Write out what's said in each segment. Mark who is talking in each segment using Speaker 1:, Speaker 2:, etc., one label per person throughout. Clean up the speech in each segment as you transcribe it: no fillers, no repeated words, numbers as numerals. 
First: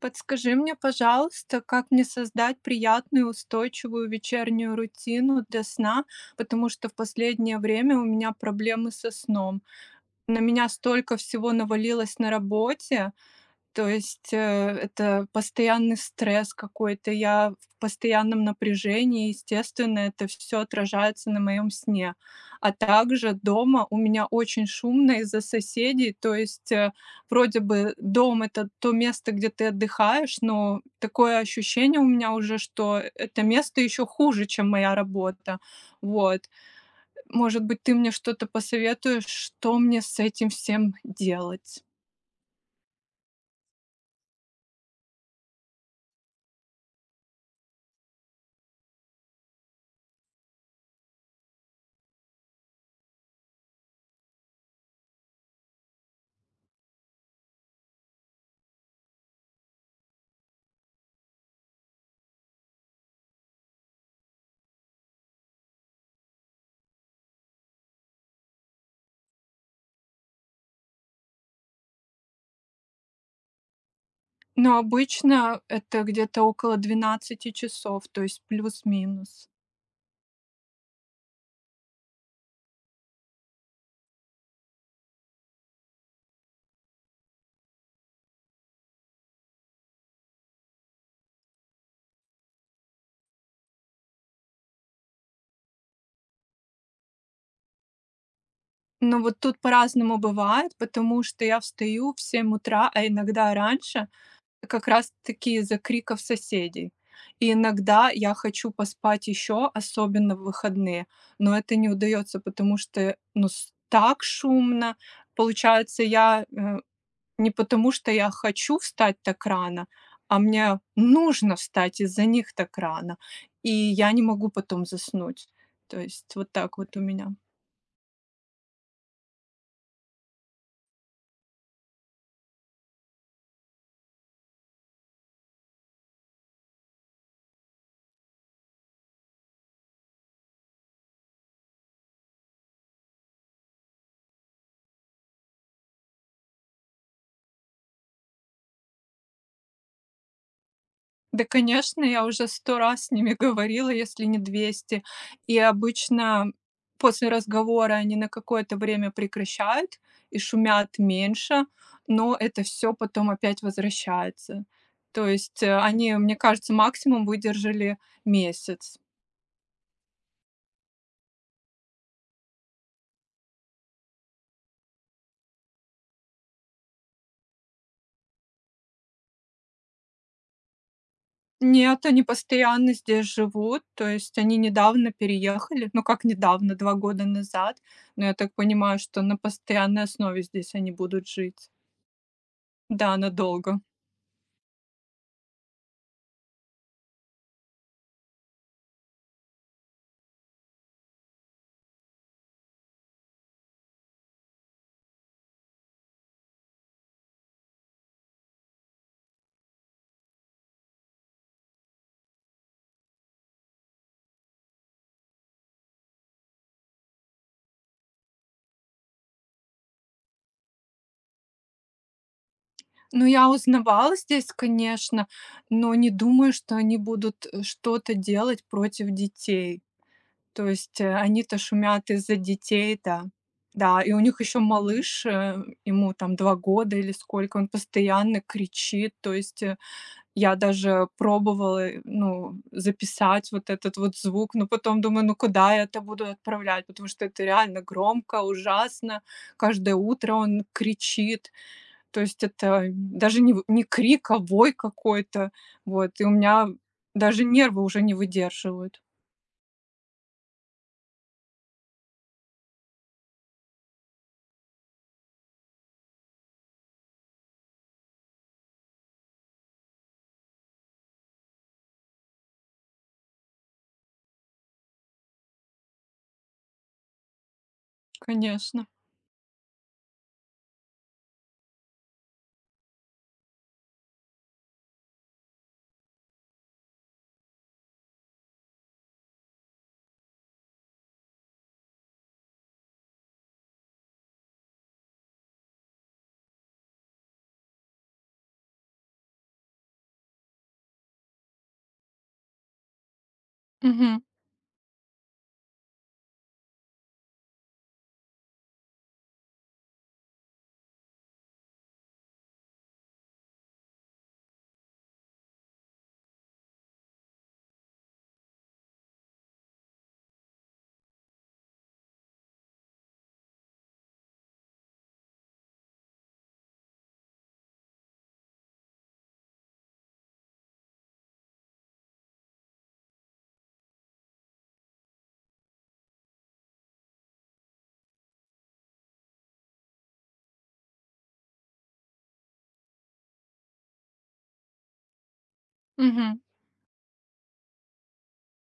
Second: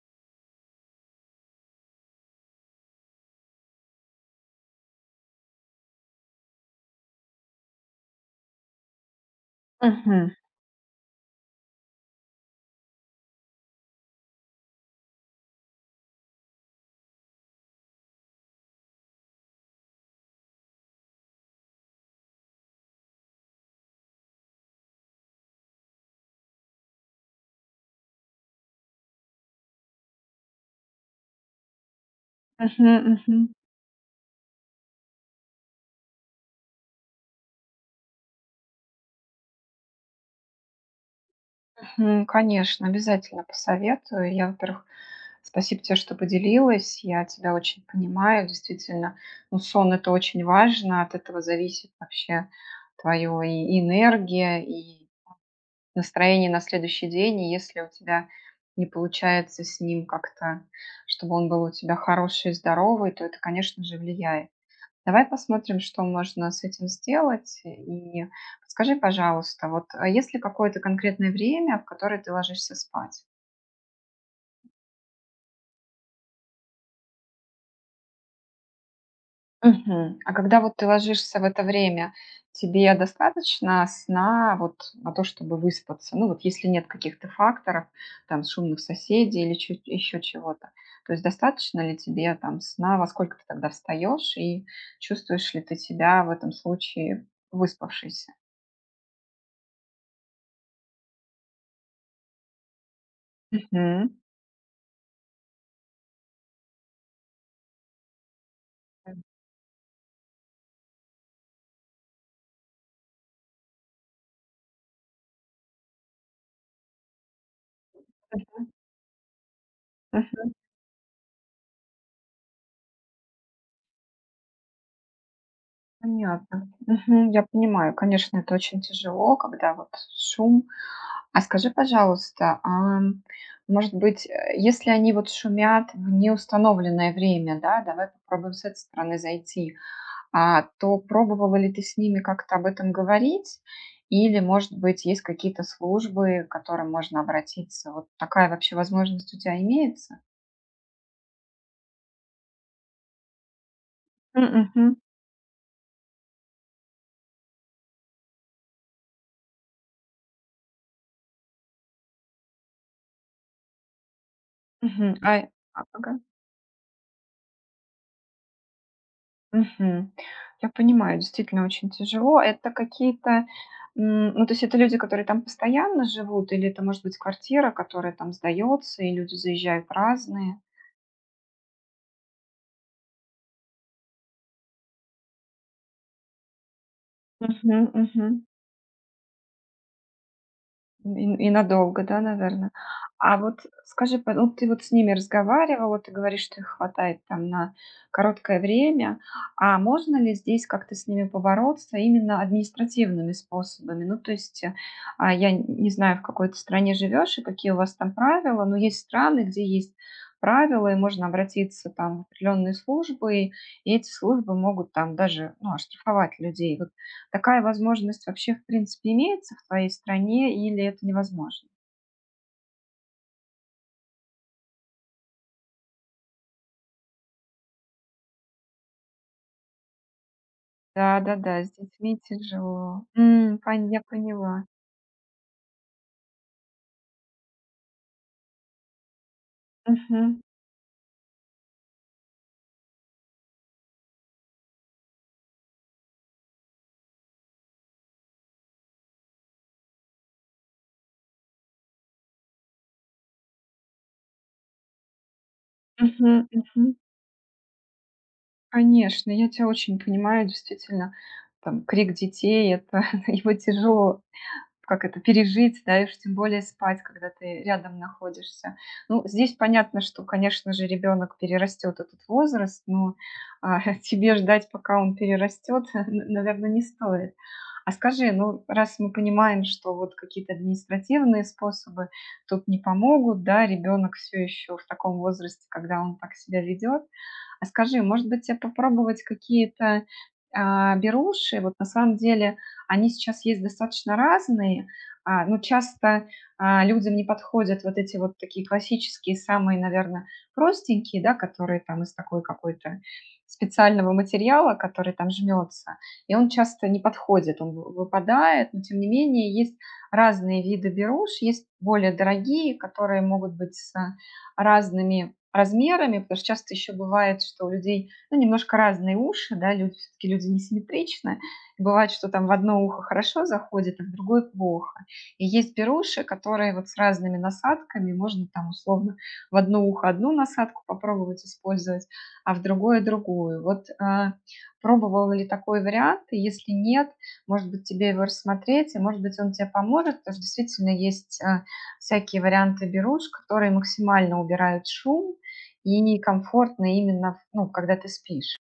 Speaker 1: Подскажи мне, пожалуйста, как мне создать приятную, устойчивую вечернюю рутину для сна, потому что в последнее время у меня проблемы со сном.
Speaker 2: Мгм.
Speaker 1: На меня столько всего навалилось на работе, то есть, это постоянный стресс какой-то, я в постоянном напряжении, естественно, это все отражается на моем сне. А также дома у меня очень шумно из-за соседей, то есть, вроде бы это то место, где ты отдыхаешь, но такое ощущение у меня уже,
Speaker 2: Мгм,
Speaker 1: что
Speaker 2: мгм,
Speaker 1: это место еще хуже, чем моя работа. Вот. Может быть, ты мне что-то посоветуешь, что мне с этим всем делать?
Speaker 2: мгм. Конечно, обязательно посоветую. Я, во-первых, спасибо тебе, что поделилась. Я тебя очень понимаю. Действительно, ну, сон это очень важно. От этого зависит вообще твое и энергия, и настроение на следующий день. И если у тебя не получается с ним как-то, чтобы он был у тебя хороший и здоровый, то это, конечно же, влияет. Давай посмотрим, что можно с этим сделать. И подскажи, пожалуйста, вот есть ли какое-то конкретное время, в которое ты ложишься спать?
Speaker 1: Но обычно это где-то около 12 часов, то есть плюс-минус.
Speaker 2: Мгм. А когда вот ты ложишься в это время, тебе достаточно сна вот на то, чтобы выспаться? Ну вот если нет каких-то факторов, там шумных соседей или еще чего-то, то есть достаточно ли тебе там сна, во сколько ты тогда встаешь и чувствуешь ли ты себя в этом случае выспавшейся?
Speaker 1: Но вот тут по-разному бывает, потому что я встаю в 7 утра, а иногда раньше,
Speaker 2: Мгм.
Speaker 1: как раз-таки из-за криков соседей. И иногда я хочу поспать еще, особенно в выходные, но это не удается, потому что, ну, с так шумно. Получается, не потому, что я хочу встать так рано, а мне нужно встать из-за них так рано, и я не могу потом заснуть. То есть вот
Speaker 2: Понятно.
Speaker 1: так вот у
Speaker 2: Мгм.
Speaker 1: меня.
Speaker 2: Я понимаю, конечно, это очень тяжело, когда вот шум. А скажи, пожалуйста, может быть, если они вот шумят в неустановленное время, да, давай попробуем с этой стороны зайти, то пробовала ли ты с ними как-то об этом говорить? Или, может быть, есть какие-то службы, к которым можно обратиться? Вот такая вообще возможность у тебя имеется?
Speaker 1: Да, конечно, я уже 100 раз с ними говорила, если не
Speaker 2: Мгм.
Speaker 1: двести. И обычно после разговора они на какое-то время прекращают и шумят меньше, но это все потом опять возвращается.
Speaker 2: Мгм.
Speaker 1: То есть,
Speaker 2: А,
Speaker 1: они,
Speaker 2: ага.
Speaker 1: мне кажется, максимум выдержали месяц.
Speaker 2: Мгм. Я понимаю, действительно очень тяжело. Это какие-то, ну, то есть это люди, которые там постоянно живут, или это может быть квартира, которая там сдается, и люди заезжают разные?
Speaker 1: Нет, они постоянно здесь живут, то есть они недавно переехали. Ну, как недавно, 2 года назад.
Speaker 2: Мгм,
Speaker 1: Но
Speaker 2: мгм.
Speaker 1: я так понимаю, что на постоянной основе здесь они будут
Speaker 2: И и
Speaker 1: жить.
Speaker 2: надолго, да, наверное.
Speaker 1: Да,
Speaker 2: А вот
Speaker 1: надолго.
Speaker 2: скажи, по ну, ты вот с ними разговаривала, ты говоришь, что их хватает там на короткое время. А можно ли здесь как-то с ними побороться именно административными способами? Ну, то есть, я н не знаю, в какой ты стране живешь и какие у вас там правила, но есть страны, где есть правила, и можно обратиться там в определенные службы, и эти службы могут там даже, ну, оштрафовать людей. Вот. Такая возможность вообще, в принципе, имеется в твоей стране или это невозможно?
Speaker 1: Ну, я узнавала здесь, конечно, но не думаю, что они будут, что-то делать против детей. То есть, они-то
Speaker 2: Да-да-да, с
Speaker 1: шумят
Speaker 2: детьми
Speaker 1: из-за детей,
Speaker 2: тяжело.
Speaker 1: да.
Speaker 2: М, пон Я
Speaker 1: Да, и у них еще
Speaker 2: поняла.
Speaker 1: малыш, ему там 2 года или сколько, он постоянно кричит, то есть, э.
Speaker 2: Мгм.
Speaker 1: Я даже пробовала, ну, записать вот этот вот звук, но потом думаю: "Ну, куда я это буду отправлять?" Потому что это реально громко, ужасно. Каждое утро он кричит. То есть это даже не крик, а вой какой-то. Вот, и у
Speaker 2: Мгм.
Speaker 1: меня
Speaker 2: Мгм.
Speaker 1: даже нервы уже не выдерживают.
Speaker 2: Конечно, я тебя очень понимаю, действительно, там крик детей- это его тяжело как это пережить, да, и уж тем более спать, когда ты рядом находишься. Ну, здесь понятно, что, конечно же, ребенок перерастет этот возраст, но тебе ждать, пока он перерастет, наверное, не стоит. А скажи, ну,
Speaker 1: Конечно.
Speaker 2: раз мы понимаем, что вот какие-то административные способы тут не помогут, да, ребенок все еще в таком возрасте, когда он так себя ведет, а скажи, может быть, тебе попробовать какие-то беруши, вот на самом деле они сейчас есть достаточно разные, но часто людям не подходят вот эти вот такие классические, самые, наверное, простенькие, да, которые там из такой какой-то специального
Speaker 1: Мгм.
Speaker 2: материала, который там жмется, и он часто не подходит, он выпадает, но тем не менее есть разные виды беруш, есть более дорогие, которые могут быть с разными размерами, потому что часто еще бывает, что у людей ну, немножко разные уши, да, люди, все-таки люди несимметричны. Бывает, что там в одно ухо хорошо заходит, а в другое плохо. И есть беруши, которые вот с разными насадками, можно там условно в одно ухо одну насадку попробовать использовать, а в другое другую. Вот пробовала ли такой вариант? И если нет, может быть, тебе его рассмотреть, и может быть, он тебе поможет, потому что действительно есть всякие варианты беруш, которые максимально убирают шум и
Speaker 1: Мгм.
Speaker 2: комфортно именно, ну, когда ты спишь.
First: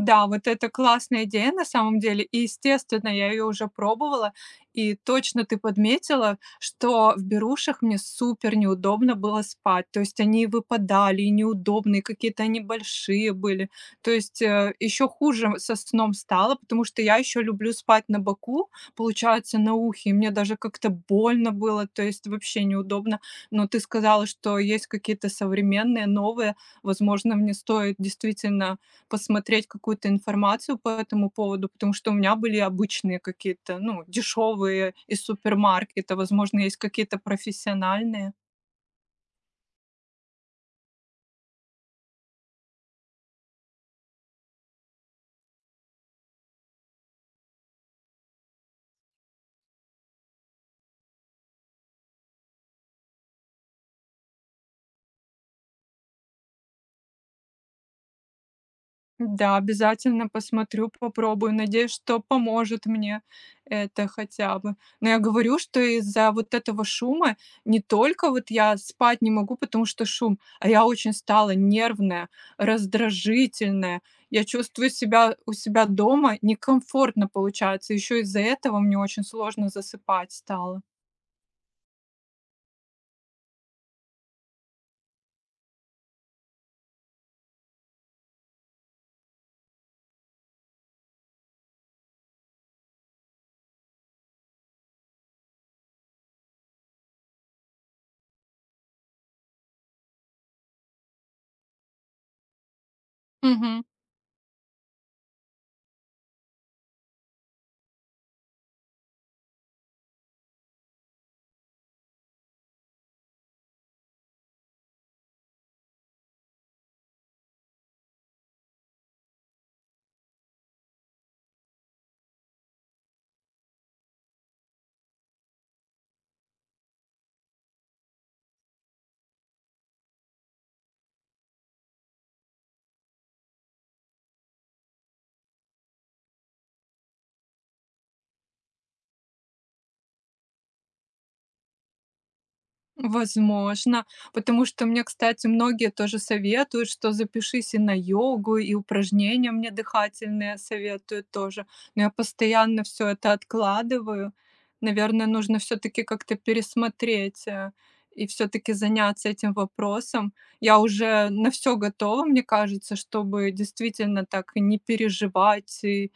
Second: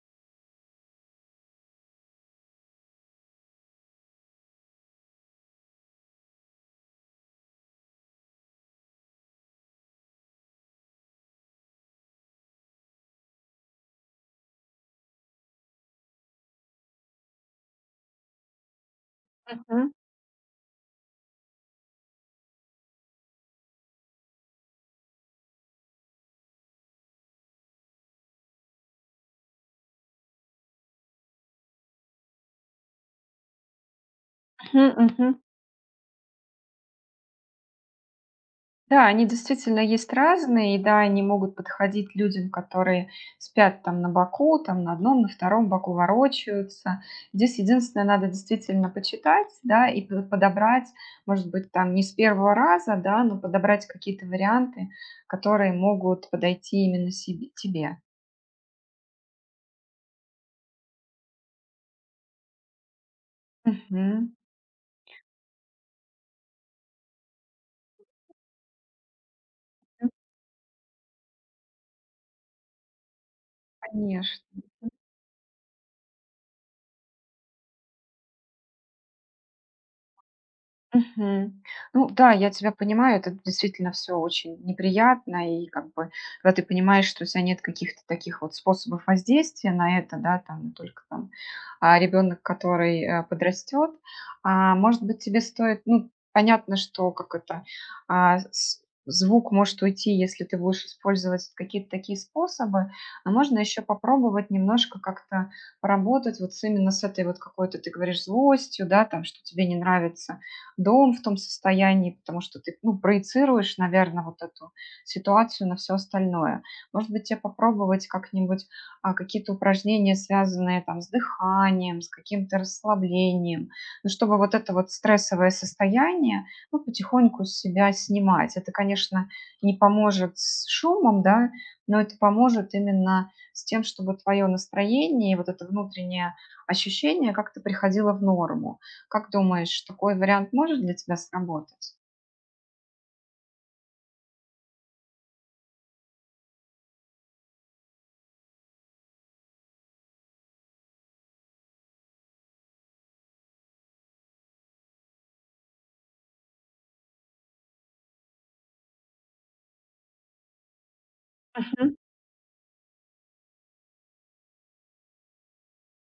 Speaker 1: Да, вот это классная идея на самом деле. И, естественно, я ее уже пробовала. И точно ты подметила, что в берушах мне супер неудобно было спать. То есть они выпадали, и неудобные, какие-то они большие были. То есть еще хуже со сном стало, потому что я еще люблю спать на боку, получается, на
Speaker 2: Мгм,
Speaker 1: ухе. И мне даже как-то больно было, то есть вообще неудобно. Но ты сказала, что есть какие-то современные, новые. Возможно, мне стоит действительно посмотреть какую-то информацию по этому поводу, потому что у меня были обычные какие-то, ну, дешевые
Speaker 2: мгм,
Speaker 1: из
Speaker 2: мгм.
Speaker 1: супермаркета, возможно, есть какие-то профессиональные.
Speaker 2: Да, они действительно есть разные, и да, они могут подходить людям, которые спят там на боку, там на одном, на втором боку ворочаются. Здесь единственное, надо действительно почитать, да, и подобрать, может быть, там не с первого раза, да, но подобрать какие-то варианты, которые могут подойти именно себе, тебе.
Speaker 1: Да, обязательно посмотрю, попробую. Надеюсь, что поможет мне это
Speaker 2: Мгм.
Speaker 1: хотя бы. Но я говорю, что из-за вот этого шума не только вот я спать не могу, потому что
Speaker 2: Ну,
Speaker 1: шум, а я очень стала нервная, раздражительная. Я
Speaker 2: конечно.
Speaker 1: чувствую себя у себя дома некомфортно получается. Еще из-за этого мне очень сложно засыпать стало.
Speaker 2: Мгм. Ну да, я тебя понимаю, это действительно все очень неприятно, и как бы, когда ты понимаешь, что у тебя нет каких-то таких вот способов воздействия на это, да, там только там ребенок, который подрастет, может быть, тебе стоит, ну, понятно, что как это, а, с- звук может уйти, если ты будешь использовать какие-то такие способы, но можно еще
Speaker 1: Мгм.
Speaker 2: попробовать немножко как-то поработать вот именно с этой вот какой-то, ты говоришь, злостью, да, там, что тебе не нравится дом в том состоянии, потому что ты, ну, проецируешь, наверное, вот эту ситуацию на все остальное. Может быть, тебе попробовать как-нибудь какие-то упражнения, связанные там с дыханием, с каким-то расслаблением, ну, чтобы вот это вот стрессовое состояние, ну, потихоньку с себя снимать. Это, конечно, не поможет с шумом, да, но это поможет именно с тем, чтобы твое настроение и вот это внутреннее ощущение как-то приходило в норму. Как думаешь, такой вариант может для тебя сработать?
Speaker 1: Возможно, потому что мне, кстати, многие тоже советуют, что запишись и на йогу, и упражнения мне дыхательные советуют тоже. Но я постоянно все это откладываю. Наверное, нужно все таки как-то пересмотреть, и все таки заняться этим вопросом. Я уже на все
Speaker 2: Мгм,
Speaker 1: готова, мне кажется, чтобы действительно так и не переживать, и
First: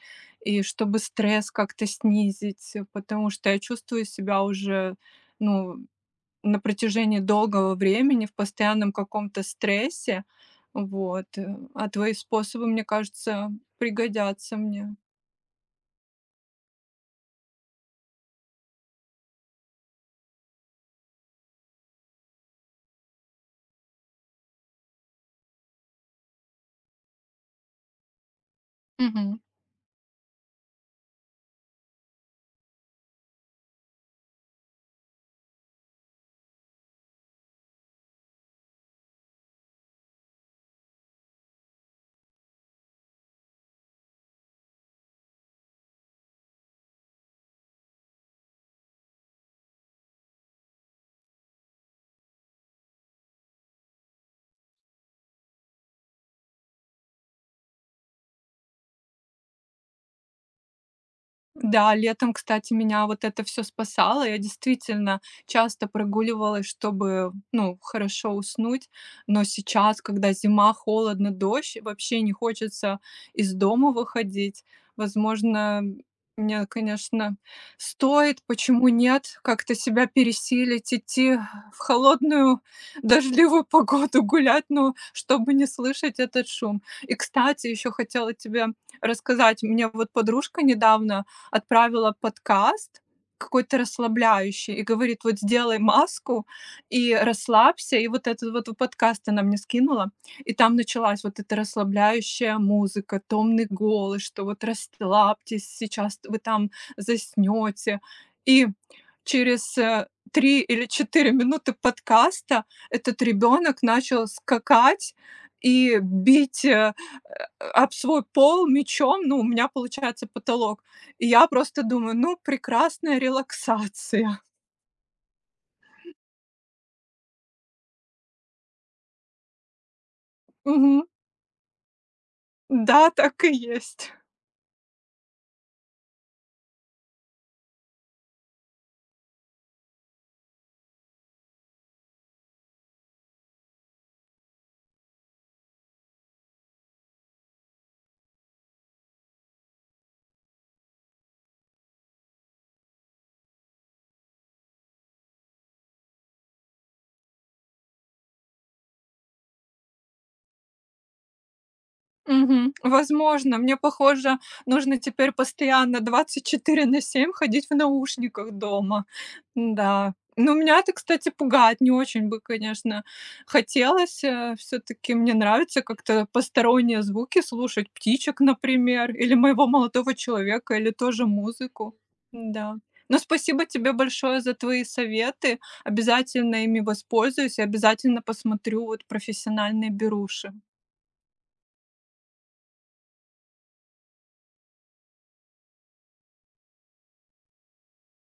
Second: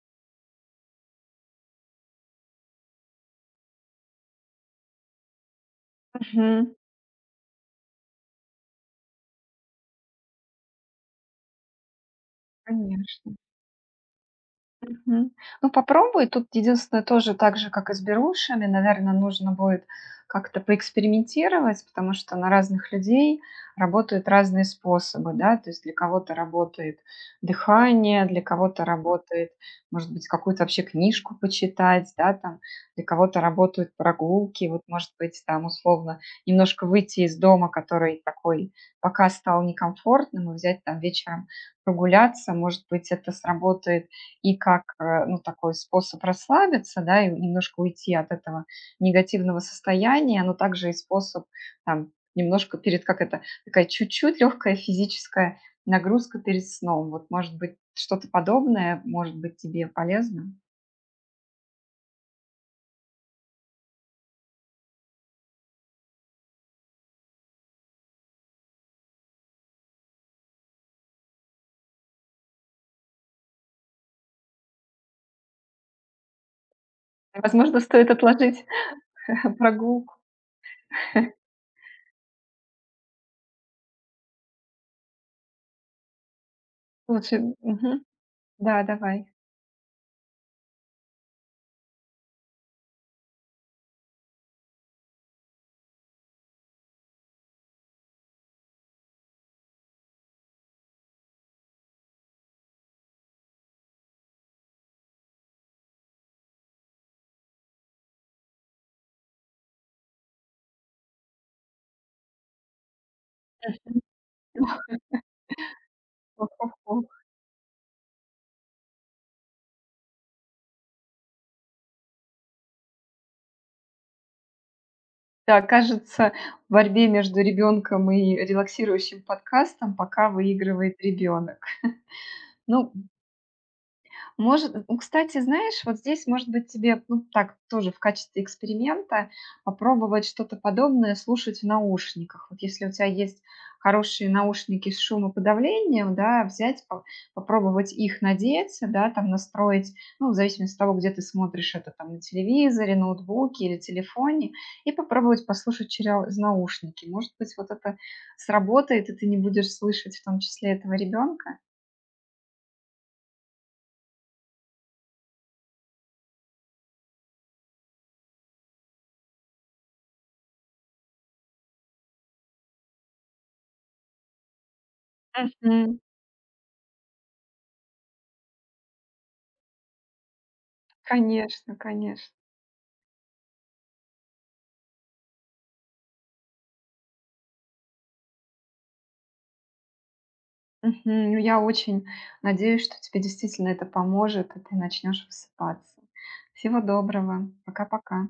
Speaker 1: чтобы стресс как-то снизить, потому что я чувствую себя уже, ну, на
Speaker 2: мгм.
Speaker 1: протяжении долгого времени в постоянном каком-то стрессе. А твои способы, мне
Speaker 2: Конечно.
Speaker 1: кажется, пригодятся мне.
Speaker 2: Мгм. Ну, попробуй. Тут единственное, тоже так же, как и с берушами, наверное, нужно будет как-то поэкспериментировать, потому что на разных людей работают разные способы, да, то есть для кого-то работает дыхание, для кого-то
Speaker 1: Мгм.
Speaker 2: работает, может быть, какую-то вообще книжку почитать, да, там, для кого-то работают прогулки, вот, может быть, там, условно, немножко выйти из дома, который такой пока стал некомфортным, и взять там вечером прогуляться, может быть, это сработает и как, ну, такой способ расслабиться, да, и немножко уйти от этого негативного состояния, но также и способ там немножко перед, как это, такая чуть-чуть легкая физическая нагрузка перед сном. Вот, может быть, что-то подобное может быть тебе полезно?
Speaker 1: Да, летом, кстати, меня вот это все спасало. Я действительно часто прогуливалась, чтобы, ну, хорошо уснуть. Но сейчас, когда зима, холодно, дождь, вообще не хочется из дома выходить. Возможно, мне, конечно,
Speaker 2: Возможно, стоит
Speaker 1: стоит,
Speaker 2: отложить
Speaker 1: почему нет, как-то себя
Speaker 2: прогулку.
Speaker 1: пересилить, идти в холодную, дождливую погоду гулять, но чтобы не слышать этот шум. И,
Speaker 2: Лучше,
Speaker 1: кстати, еще
Speaker 2: мгм.
Speaker 1: хотела тебе
Speaker 2: Да, давай.
Speaker 1: рассказать. Мне вот подружка недавно отправила подкаст какой-то расслабляющий и говорит: "Вот сделай маску и расслабься". И вот этот вот подкаст она мне скинула, и там началась вот эта расслабляющая музыка, томный голос, что вот расслабьтесь, сейчас вы там заснёте. И через 3 или 4 минуты подкаста этот ребенок начал скакать и бить, э,
Speaker 2: Хо-хо-хо.
Speaker 1: э, об свой пол мечом, ну, у меня получается потолок. И я просто думаю: "Ну, прекрасная релаксация".
Speaker 2: Да, кажется, в борьбе между ребенком и релаксирующим подкастом пока выигрывает
Speaker 1: Мгм.
Speaker 2: ребенок. Ну,
Speaker 1: Да, так и есть.
Speaker 2: может, ну кстати, знаешь, вот здесь, может быть, тебе, ну, так, тоже в качестве эксперимента попробовать что-то подобное слушать в наушниках. Вот если у тебя есть хорошие наушники с шумоподавлением, да, взять, попробовать их надеть, да, там настроить, ну, в зависимости от того, где ты смотришь это, там, на телевизоре, ноутбуке или телефоне, и попробовать послушать через наушники. Может быть, вот это сработает, и ты не будешь слышать в том числе этого ребенка.
Speaker 1: Мгм. Возможно, мне, похоже, нужно теперь постоянно 24/7 ходить в наушниках дома. Да. Но меня это, кстати, пугает. Не очень бы, конечно, хотелось. Все-таки мне нравится
Speaker 2: Мгм.
Speaker 1: как-то посторонние звуки слушать, птичек, например, или моего молодого человека, или тоже
Speaker 2: Конечно,
Speaker 1: музыку.
Speaker 2: конечно.
Speaker 1: Да. Но спасибо тебе большое за твои советы. Обязательно ими воспользуюсь и обязательно посмотрю вот профессиональные беруши.
Speaker 2: Мгм. Ну, я очень надеюсь, что тебе действительно это поможет, и ты начнешь высыпаться. Всего доброго. Пока-пока.